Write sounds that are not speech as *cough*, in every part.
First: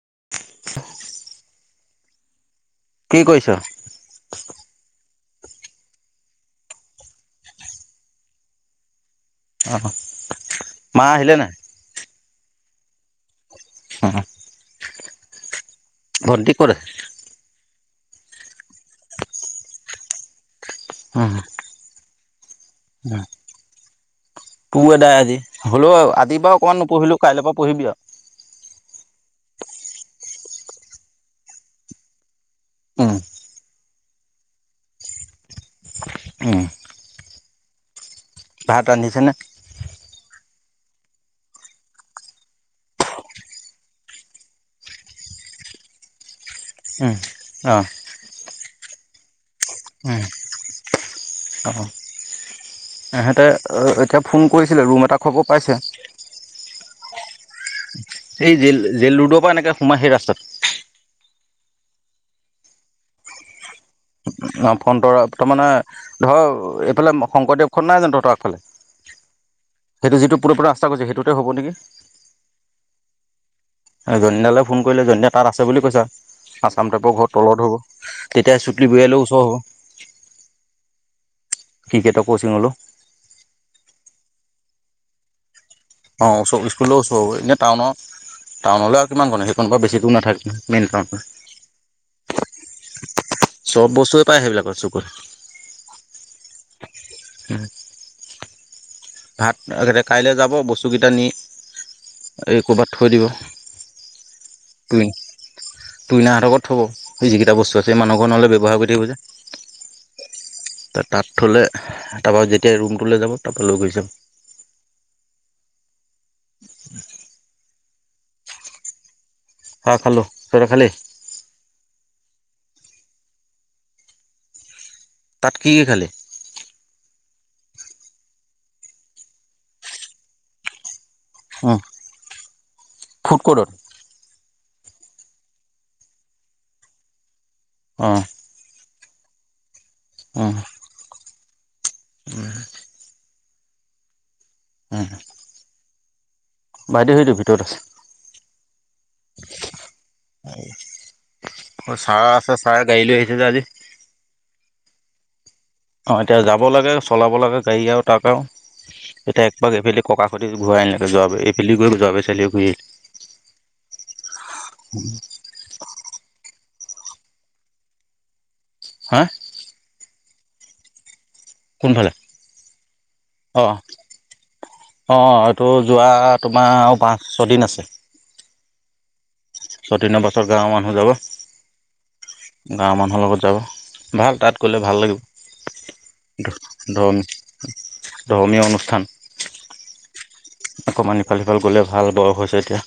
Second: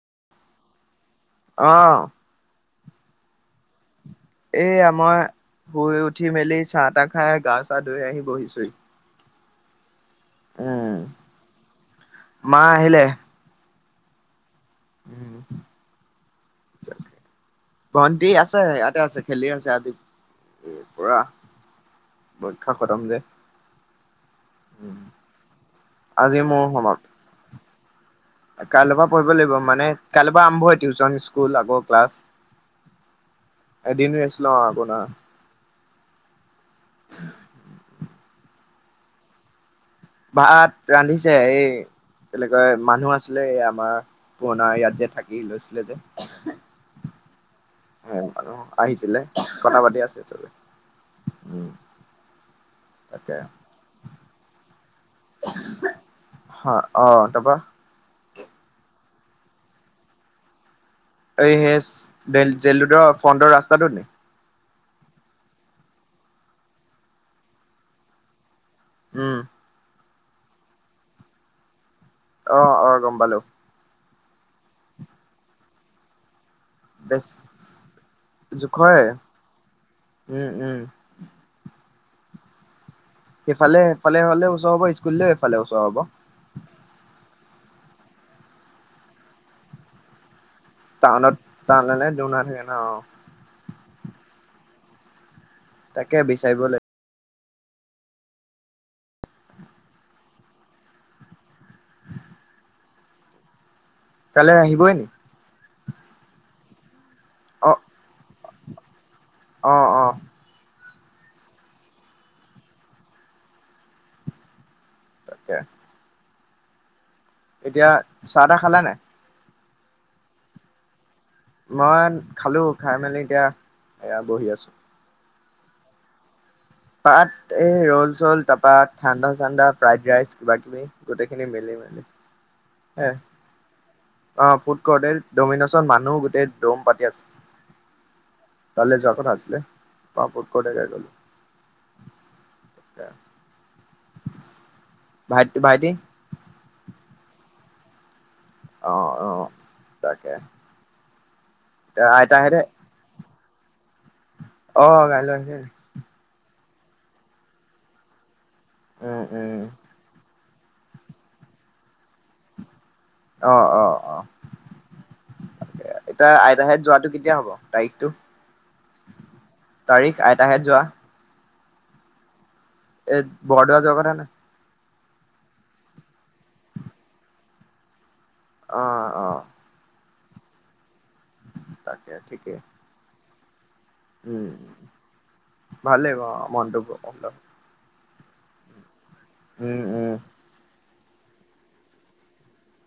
*inaudible* অ'। কি কৰিছ? এইয়া মই শুই উঠি মেলি, চাহ তাহ খাই, গা চা ধুই আহি বহিচোহি। অ'। উম, মা আহিলে নাই? মা আহিলে? *unintelligible* উম। ভণ্টি *unintelligible* ভণ্টি আছে, ইয়াতে আছে খেলি আছে *unintelligible* পুৰা হম। পৰীক্ষা খতম যে। পু এদাই আজি হ'লেও আজি আজিৰ মোৰ অকনমান হোমৱৰ্ক নপঢ়িলো কাইলৈ পৰা পঢ়িবি আৰু কাইলৈৰ পৰা পঢ়িব লাগিব মানে কাইলৈ পৰা আৰম্ভ টিউচন, স্কুল আকৌ ক্লাছ। এদিন ৰেষ্ট লওঁ আপোনাৰ। হম, ভাত ৰান্ধিছেনে? তাত ৰান্ধিছে এই তেনেকৈ মানুহ আছিলে আমাৰ পুৰণা ইয়াত যে, থাকি লৈছিলে যে। হম, অ'। মানুহ আহিছিলে কথা পাতি আছে চবে উম। তাকে ইহেঁতে এতিয়া ফোন কৰিছিলে ৰুম এটা খবৰ পাইছে। হা অ', তা পা? সেই জেল, জেল ৰোডৰ পৰা এনেকে সোমাই সেই ৰাস্তাত এই সেই জে জেইল ৰোডৰ ফ্ৰণ্টৰ ৰাস্তাটো নি? অ', ফণ্টৰ তাৰমানে ধৰ এইফালে শংকৰদেৱখন নাই জানো তহঁতৰ আগফালে? উম। সেইটো যিটো *unintelligible* ৰাস্তা গৈছে সেইটোতে হ'ব নেকি। অ', অহ, গম পালো। জনী দালৈ ফোন কৰিলে, জনী দায়ে তাত আছে বুলি কৈছা আচাম টাইপৰ বেছ ঘৰ তলত হ'ব, তেতিয়া চুতলি জোখৰে বয়িয়ালৈ ওচৰ হ'ব। উম, উম। ক্ৰিকেটৰ ক'চিং ল'লোঁ। এইফালে সেফালে হ'লে ওচৰ হ'ব, ইস্কুললৈ এইফালে ওচ অ', ওচব ইস্কুললৈও ওচৰ এনে টাউনৰ টাউনলৈ আৰু কিমান ক সেই কোনোবা বেছিটো নাথাকে মেইন টাউন টাউনত *unintelligible* নাথাকে অ'। চব বস্তুৱে পায় সেইবিলাকৰ চকুত তাকে বিচাৰিব লাগি হম। ভাত কাইলৈ যাব বস্তুকেইটা নি এই ক'ৰবাত থৈ দিব। কাইলৈ আহিবই নি টোইনাহঁতৰ থ'ব সেই যিকেইটা অ' বস্তু আছে মানুহ ঘৰ নহ'লে ব্যৱহাৰ কৰি থাকিব অ' অ' যে। তাত থ'লে তাৰপৰা যেতিয়া ৰুমটো লৈ যাব তাৰপৰা লৈ গৈ যাম। তাকে। এতিয়া চাহ তাহ খালা নে নাই? অ', খালো‌ তহঁতে খালি? মই খালো, খাই মেলি এতিয়া এয়া বহি আছো। তাত কি কি খালি? তাত এই ৰ'ল চ'ল তা পা ঠাণ্ডা চাণ্ডা ফ্ৰাইড ৰাইচ কিবাকিবি গোটেইখিনি মিলি মানে ফুটক'ডত। অ', ফুড কৰ্ট ডমিন'ছৰ মানুহ গোটেই দম পাতি আছে। অ'। কাইলৈ যোৱা কথা আছিলে *unintelligible* *unintelligible* ভাই ভাইটি ভাইটি সেইটো ভিতৰত আছে। অ', অ', তাকে অ ছাৰ আছে আইতাহেঁতে ছাৰে গাড়ী লৈ আহিছে যে আজি। অ গাড়ী লৈ আহিছে। অ এতিয়া যাব লাগে চলাব লাগে গাড়ী আৰু তাক আৰু উম এতিয়া উম একপাক এবেলি ককাক। *unintelligible* অ অ অ এতিয়া। তাহেত যোৱাটো কেতিয়া হ'ব তাৰিখটো। হা। তাৰিখ আইতাহঁত যোৱা। কোনফালে। এই বৰদোৱা যোৱা কথা নে। অ এইটো যোৱা তোমাৰ পাঁচ ছয়দিন আছে। অ'অ'। বহুত দিনৰ পাছত গাঁৱৰ মানুহ যাব। তাকে ঠিকেই। গাঁৱৰ মানুহৰ লগত যাব ভাল উম তাত গ'লে ভাল লাগিব ভাল লাগিব অ মনটো ধৰ। অলপ। ধৰ্মীয় অনুষ্ঠান। উম উম। অকণমান ইফাল সিফাল গ'লে ভাল বয়স হৈছে এতিয়া।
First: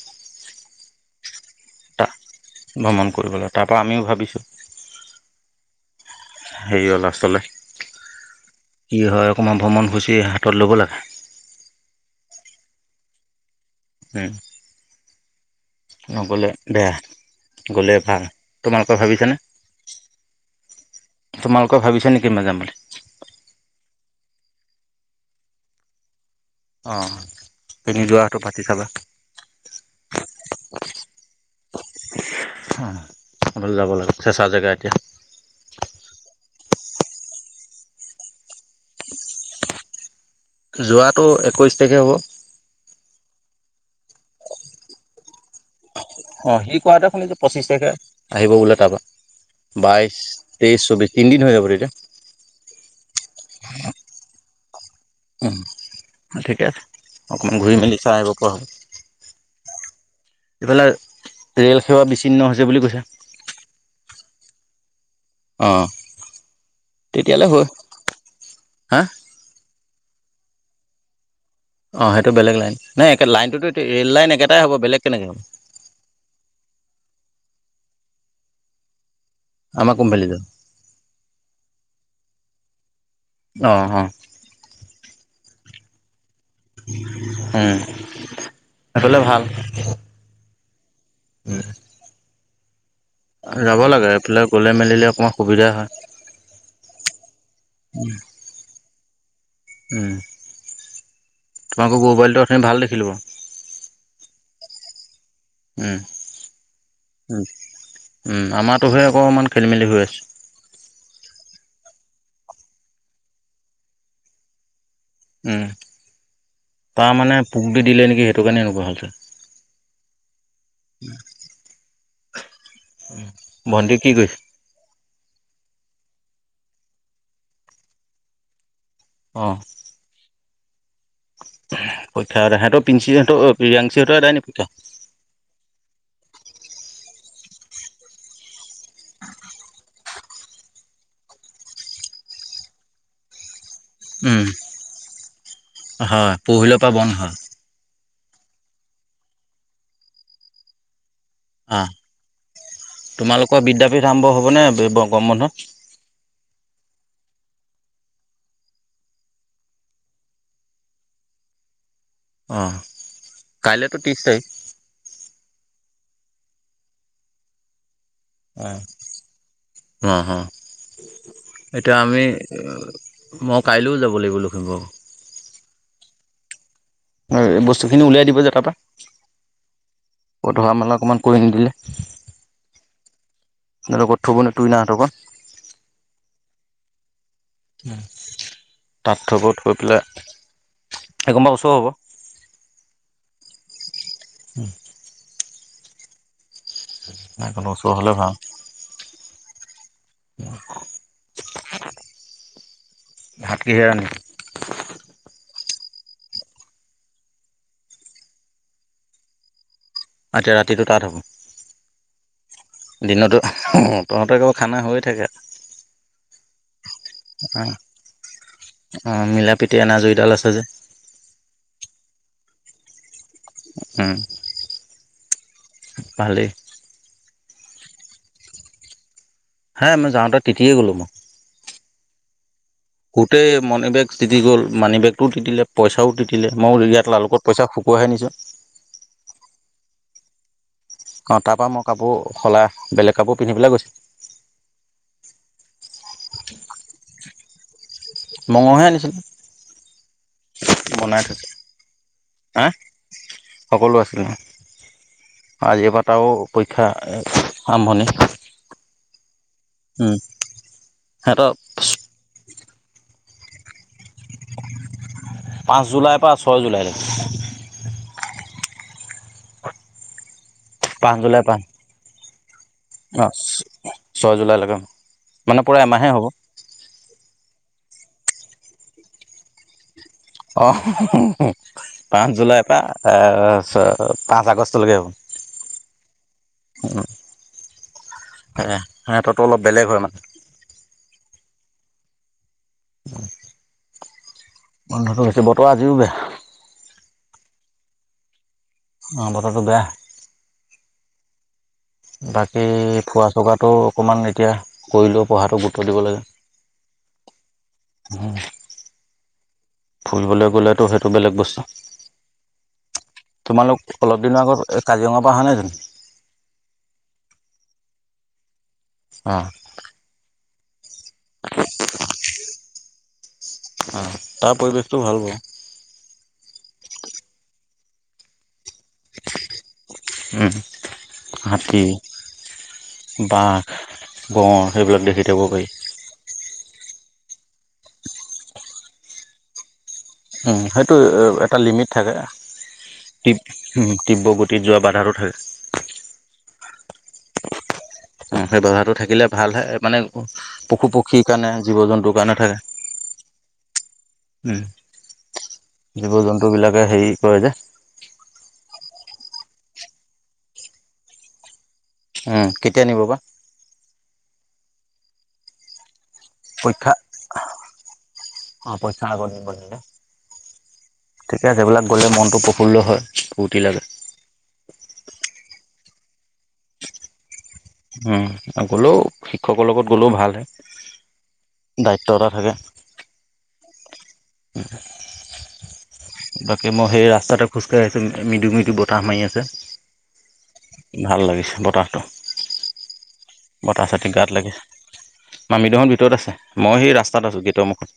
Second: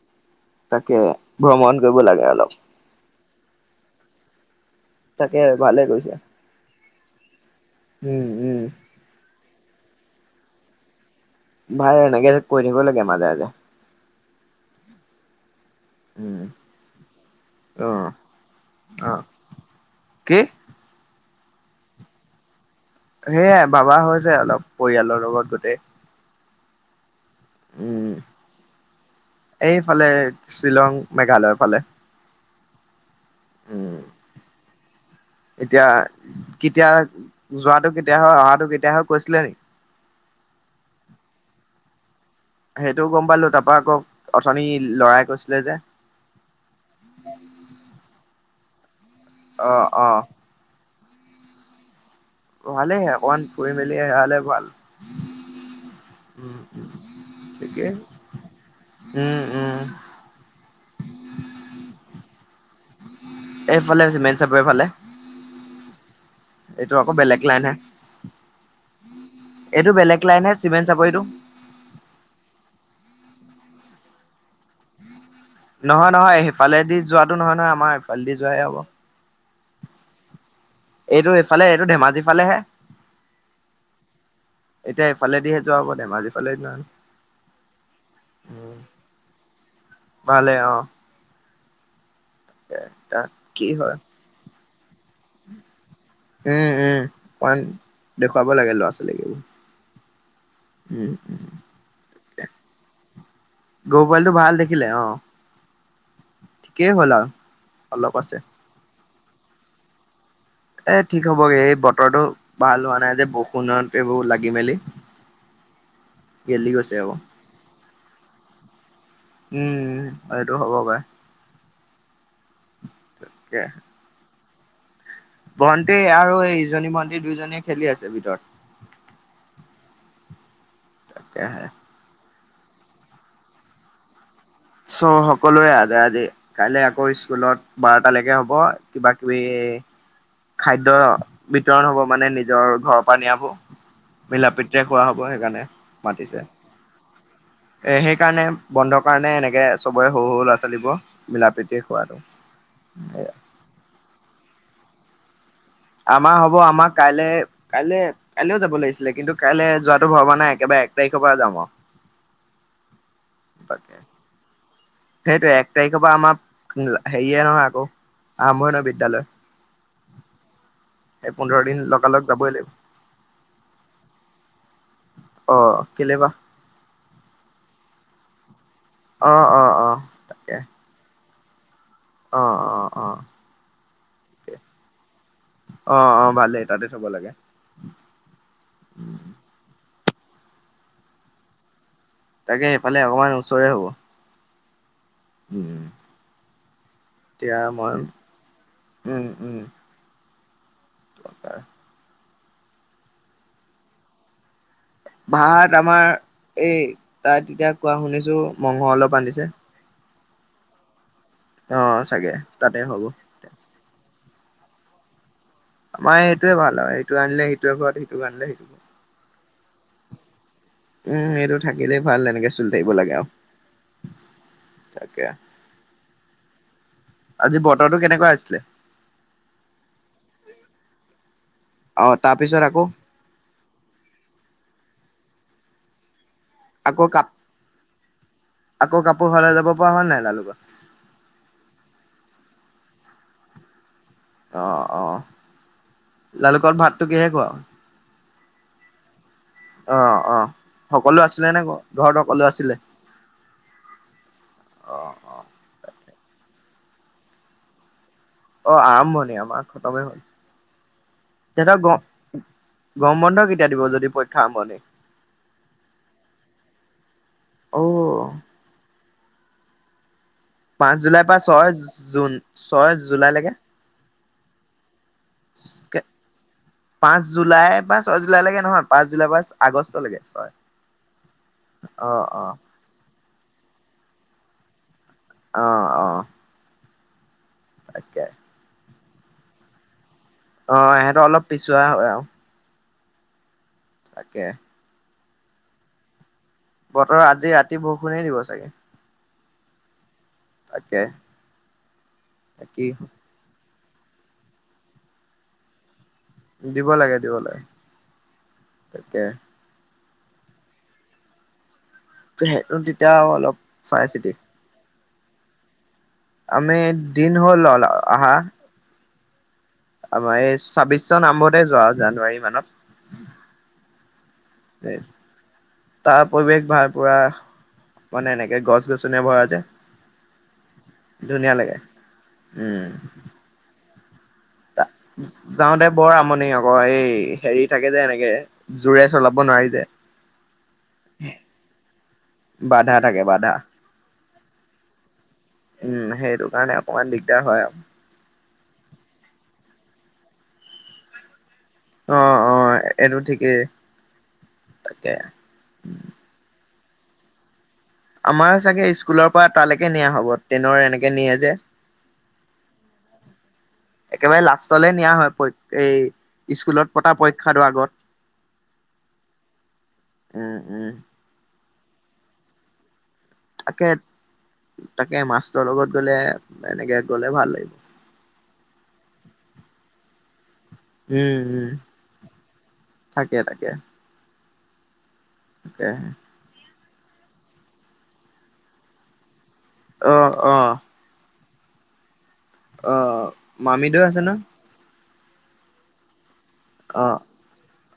তাকে ভ্ৰমণ কৰিব লাগে অলপ। কৰিব লাগে তাৰপৰা আমিও ভাবিছোঁ। তাকে ভালে কৈছে হেৰি। *unintelligible* উম উম। *unintelligible* ভ্ৰমণসূচী হাতত ল'ব লাগে। ভাই এনেকে কৈ থাকিব লাগে মাজে মাজে। উম। উম নগ'লে বেয়া অ গ'লে ভাল তোমালোকৰ অ ভাবিছানে। কি। তোমালোকে ভাবিছা নেকি মাজে মাজে। সেয়াই ভাবা হৈছে অলপ পৰিয়ালৰ লগত গোটেই। অ। উম এইফালে শ্বিলং মেঘালয়ৰ ফালে। অ আচলতে যাব উম লাগে চেঁচা জেগা এতিয়া। এতিয়া কেতিয়া যোৱাটো কেতিয়া হয় অহাটো কেতিয়া হয় কৈছিলে। যোৱাটো একৈশ তাৰিখে হ'ব। সেইটো গম পালোঁ তাৰপৰা আকৌ অথনি লৰাই কৈছিলে যে। অ সি কোৱাতো শুনিছোঁ পঁচিশ তাৰিখে আহিব বোলে অ তাৰপৰা অ বাইশ তেইশ চৌবিশ। তিনিদিন হৈ যাব তেতিয়া। ভালেইহে অকমান ফুৰি মেলি আহিলে ভাল। উম ঠিকে আছে উম অকণমান ঘূৰি ঠিকে মেলি চাই আহিব উম উম। সেইফালে ৰেল সেৱা বিচ্ছিন্ন হৈছে বুলি কৈছে। এইফালে আছে মেইন চাপৰিৰ ফালে।। অ এইটো আকৌ বেলেগ তেতিয়ালৈ হয় লাইনহে। হা এইটো বেলেগ লাইনহে সিমেন চাপৰিটো। অ সেইটো বেলেগ লাইন নাই একে লাইনটোতো ৰেল লাইন একেটাই হ'ব বেলেগ কেনেকে হ'ব। নহয় নহয় সিফালেদি যোৱাতো নহয় নহয় আমাৰ এইফালেদি যোৱাহে হব। আমাৰ কোম্পানীটো। এইটো এইফালে এইটো ধেমাজিৰ ফালেহে অ অ এতিয়া এইফালেদি। যোৱা হব ধেমাজী। উম। *unintelligible* উম সেইফালে ভালে আৰু। উম। *unintelligible* কি যাব হয় লাগে, এইফালে গলে মেলিলে অকণমান সুবিধা হয় উম উম, অকণ দেখুৱাব লাগে ল'ৰা ছোৱালীক এইবোৰ। উম উম, অথনি ভাল দেখিলোঁ বাৰু গৰুৰ পোৱালীটো ভাল দেখিলে, অ উম ঠিকেই হ'ল আৰু উ অলপ আছে উম আমাৰ তো ধেৰ অকণমান খেলি মেলি হৈ আছে। এ ঠিক হ'বগে, এই বতৰটো ভাল হোৱা নাই যে বৰষুণত এইবোৰ লাগি মেলি। উম, গেলি গৈছে তাৰ আকৌ মানে পোক দি দিলে নেকি সেইটো কাৰণে এনেকুৱা হ'ল চাগে। উম এইটো হ'ব পাৰে। ভণ্টি কি কৰিছে? ভণ্টি আৰু এই ইজনী ভণ্টি দুইজনীয়ে খেলি আছে ভিতৰত। অ তাকে হে। ৰহত পিঞ্চিঁহতো অ প্ৰীয়াংশিহতো দাই নেকি? পৰীক্ষা? চ' সকলোৰে আজ আজি কাইলৈ আকৌ স্কুলত বাৰটালৈকে হ'ব। কিবা কিবি খাদ্য বিতৰণ হব মানে নিজৰ ঘৰৰ পৰা নিয়াবোৰ। উম, মিলাপ্ৰীতিৰে খোৱা হব সেইকাৰণে হয় মাতিছে। পৰহিলৰ পৰা বন্ধ হয়। সেইকাৰণে বন্ধৰ কাৰণে এনেকে সবৰে সৰু সৰু ল'ৰা ছোৱালীবোৰ মিলাপ্ৰীতিৰে অ', খোৱাটো, এ। তোমালোকৰ বিদ্যাপীঠ আৰম্ভ হ'ব নে গৰম বন্ধত? আমাৰ হ'ব আমাৰ কাইলে কাইলৈ কাইলেও যাব লাগিছিলে কিন্তু কাইলে যোৱাতো ভৰবা নাই, একেবাৰে এক তাৰিখৰ পৰা যাম মই। আহ তাকে, সেইটোয়ে এক তাৰিখৰ পৰা আমাৰ হেৰিয়ে নহয় আকৌ। আৰম্ভ আহ নহয় বিদ্যালয় হ হ। সেই পোন্ধৰ দিন এতিয়া লগালগ আমি, যাবই লাগিব মই কাইলৈও যাব লাগিব লখিমপুৰ। অ, কেলে বা? এই বস্তুখিনি উলিয়াই দিব যে তাৰ পৰা। অ অ অ তাকে অকণমান কৰি নিদিলে। অ অ অ ক'ত থ'বনো তোৰ ইহঁতকো অ অ ভালেই। তাতে থ'ব লাগে। তাত উম থ'ব, থই পেলাই এক কোবা ওচৰ হ'ব। তাকে সেইফালে অকমান ওচৰে হ'ব। হম উম এতিয়া সেইকণ ওচৰ মই, হ'লে ভাল। উম উম। *unintelligible* দৰকাৰ ভাত কিহেৰে ৰান্ধিলি? ভাত আমাৰ এই তাত এতিয়া কোৱা শুনিছো মংস অলপ আনিছে। এতিয়া ৰাতিটো তাত হ'ব, অ চাগে তাতে হ'ব দিনতো *unintelligible* তহঁতৰ কেৱল খানা হৈয়ে থাকে। আমাৰ এইটোৱে ভাল আৰু সেইটো আনিলে অ', সিটোৱে ঘৰত সিটো আনিলে সেইটো ঘৰত। অ', মিলা প্ৰীতি এনাজৰীডাল আছে যে। উম এইটো থাকিলেই ভাল এনেকে চলি থাকিব লাগে আৰু। উম, তাকে ভালে। আজি বতৰটো কেনেকুৱা আছিলে? হে মই যাওঁতে তিতিয়ে গ'লো মই। অ', তাৰ পিছত আকৌ গোটই মাণি বেগ তিতি গ'ল মানি বেগও তিতিলে পইচাও তিতি তিতিলে মই আকৌ ইয়াত কাপ লালুকত পইচা শুকোৱাই নিছো। আকৌ কাপোৰ সলাই যাব পৰা *unintelligible* অ', তাৰ পৰা মই কাপোৰ সলাই বেলেগ কাপোৰ পিন্ধি পেলাই গৈছো। অ', অ' লালুকত ভাতটো কিহে খোৱা? মঙহে আনিছিলো। অ', অ' সকলো আছিলে থৈছোঁ। নে ঘৰত সকলো হা আছিলে? সকলো আছিলে অ', অ', আজিৰ পা এটাও পৰীক্ষা আৰম্ভণি। অ', আৰম্ভণি আমাৰ খতমে উম, হ'ল। সিহঁতৰ তেহঁতক গম গৰম বন্ধ কেতিয়া দিব যদি পাঁচ জুলাইৰ পৰা ছয় জুলাইলৈকে, *unintelligible* অও পাঁচ জুলাইৰ পৰা জুলাই পা ছয় জুন ছয় অ' জুলাইলৈকে? ছয় জুলাইলৈকে। মানে প্ৰায় এমাহে হ'ব। জুলাই বা ছয় জুলাইলৈকে নহয় পাঁচ জুলাই বা আগষ্টলৈকে। ছয় অ', অ', পাঁচ অ', জুলাইৰ পৰা পাঁচ আগষ্টলৈকে হ'ব। আহ, আহ। সেয়াই সিহঁততো অলপ বেলেগ হয় মানে। অ', সিহঁতো অলপ পিছোৱা হয় আৰু *unintelligible* তাকে। বন্ধটো হৈছে বতৰ আজিও বেয়া। বতৰৰ আজি ৰাতি বৰষুণেই দিব চাগে। অ', বাতৰটো তাকে বাকী কি ফোৱা চকাটো অকণমান এতিয়া কৰিলেও পঢ়াটো গুৰুত্ব দিব লাগে। দিব লাগে দিব লাগে তাকে। ফুলবলৈ গ'লেতো সেইটো বেলেগ বস্তু। সেইটো তেতিয়া অলপ তোমালোক চাই অলপ চিতি দিনৰ আগত কাজিৰঙাৰ পৰা অহা নাই জানো? আমি দিন হ'ল আহা। অ'। আমাৰ এই ছাব্বিশ চন আৰম্ভ হওঁতে যোৱা জানুৱাৰী অঁ তাৰ পৰিৱেশটো মানত। ভাল বাৰু তাৰ পৰিৱেশ ভাল পুৰা মানে গছ গছনি ভৰা যে ধুনীয়া লাগে হাতী উম। অ' যাওঁ দে বৰ আমনি আকৌ এই হেৰি থাকে যে এনেকে, জোৰে চলাব নোৱাৰি যে। উম, সেইটো এটা লিমিট থাকে বাধা থাকে বাধা উম তিব তিব্ৰ গতি টি যোৱা বাধাতো থাকে। উম, সেইটো কাৰণে অকমান দিগদাৰ হয় আৰু। অ', সেই বজাৰটো থাকিলে ভাল হে মানে পশু পক্ষীৰ কাৰণে জীৱ জন্তুৰ কাৰণে অ', থাকে অ', এইটো ঠিকেই। উম, তাকে জীৱ-জন্তুবিলাকে হেৰি কয় যে আমাৰ চাগে স্কুলৰ পৰা তালেকে নিয়া হ'ব ট্ৰেইনৰ এনেকে নিয়ে যে উম, কেতিয়া নিব বা? একেবাৰে লাষ্টলৈ নিয়া হয় এই পৰীক্ষা স্কুলত পতা পৰীক্ষাতো আগত। অ', পৰীক্ষা আগত নিব দিলে উম উম ঠিকে সেইবিলাকত গলে মনতটো প্ৰফুল্ল হয়। ফূৰ্তি লাগে তাকে তাকে মাষ্টৰ লগত গ'লে এনেকে গ'লে ভাল উম গ'লেও শিক্ষকৰ লগত গ'লেও ভাল হে। উম উম দায়িত্ব এটা থাকে। তাকে তাকে *unintelligible* তাকে। বাকী মই সেই ৰাস্তাতে খোজকাঢ়ি আছো মৃদু-মৃদু বতাহ মাৰি আছে। আহ আহ। ভাল লাগিছে বতাহটো। অ। ব'তাহ মামীদেউ চাতি আছে গাত ন লাগিছে মামিডহঁত ভিতৰত আছে। মই সেই অ ৰাস্তাত আছোঁ গেটৰ মুখত,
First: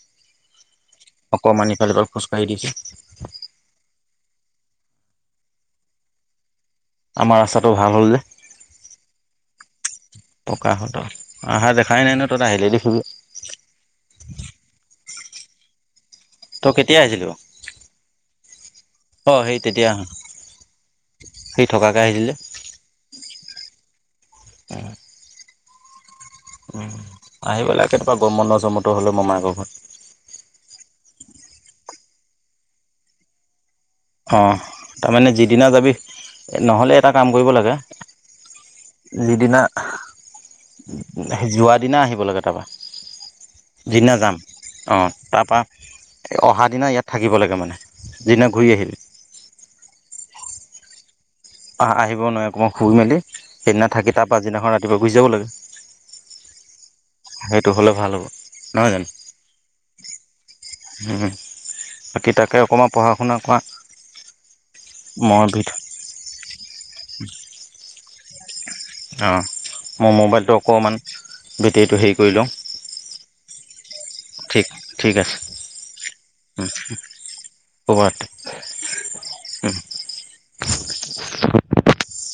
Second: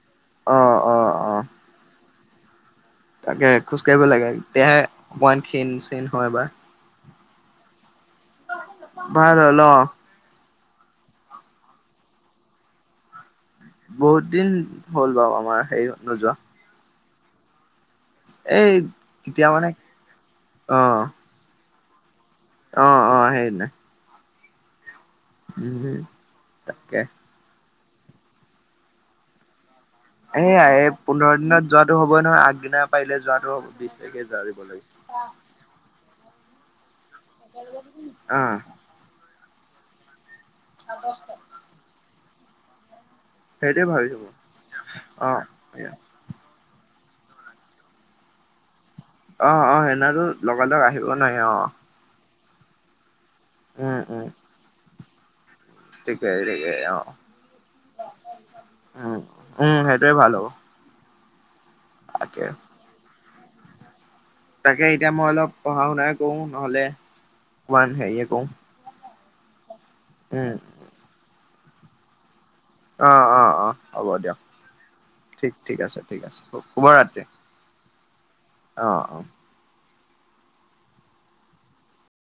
অ অ অ অকণমান ইফালে ইফাল খোজকাঢ়ি দিছোঁ। মই খিনচিন হয় বা। আমাৰ ৰাস্তাটো ভাল হ'ল যে। ভাল হ'ল অ। পকা হ'ল অ অহা দেখাই নাই ন তহঁত আহিলেহে দেখিবি। বহুত দিন হ'ল বাৰু আমাৰ নোযোৱা। তই কেতিয়া আহিলি‌ বাৰু? এই অ কেতিয়া সেই মানে আহ সি থকাকৈ আহিছিলি যে। অ অ সেইদিনা। *unintelligible* *unintelligible* উম তাকে আহিব লাগে কেতিয়াবা গৰম বন্ধ চৰম বন্ধ হলে মমায়েকৰ ঘৰত। এইয়া এই পোন্ধৰ দিনত যোৱাটো হ'বই নহয়, আগদিনা পাৰিলে যোৱাটো হ'ব। তাৰিখে যোৱা অ দিব লাগিছিল। তাৰমানে যিদিনা যাবি নহ'লে এটা কাম কৰিব লাগে অ' যিদিনা যোৱা দিনা আহিব লাগে তাৰপা। সেইটোৱে যিদিনা ভাবিছো মই যাম অঁ, তাৰপৰা অ'। অহা দিনা ইয়াত থাকিব লাগে মানে যিনা ঘূৰি আহিবি। অ অ সেইদিনাও লগালগ আহিব- নোৱাৰি অ'। আহিব নোৱাৰে অকণমান ফুই মেলি সেইদিনা থাকি তাৰ পাছদিনাখন ৰাতিপুৱা গুচি যাব লাগে। থিকে থিক অ। সেইটো হ'লে ভাল হ'ব নহয় জানো উম উম সেইটোৱে ভাল হ'ব। বাকী তাকে অকণমান পঢ়া শুনা কৰা। তাকে এতিয়া মই অলপ পঢ়া শুনাই কৰো নহলে অকমান হেৰিয়ে কৰো। অঁ মোৰ মোবাইলটো অকণমান বেটেৰীটো হেৰি কৰি লওঁ। অ, অ, অ। হ'ব দিয়ক ঠিক আছে ঠিক ঠিক আছে ঠিক আছে শুভ ৰাতি। শুব ৰাত্ৰি। অ'। *inaudible*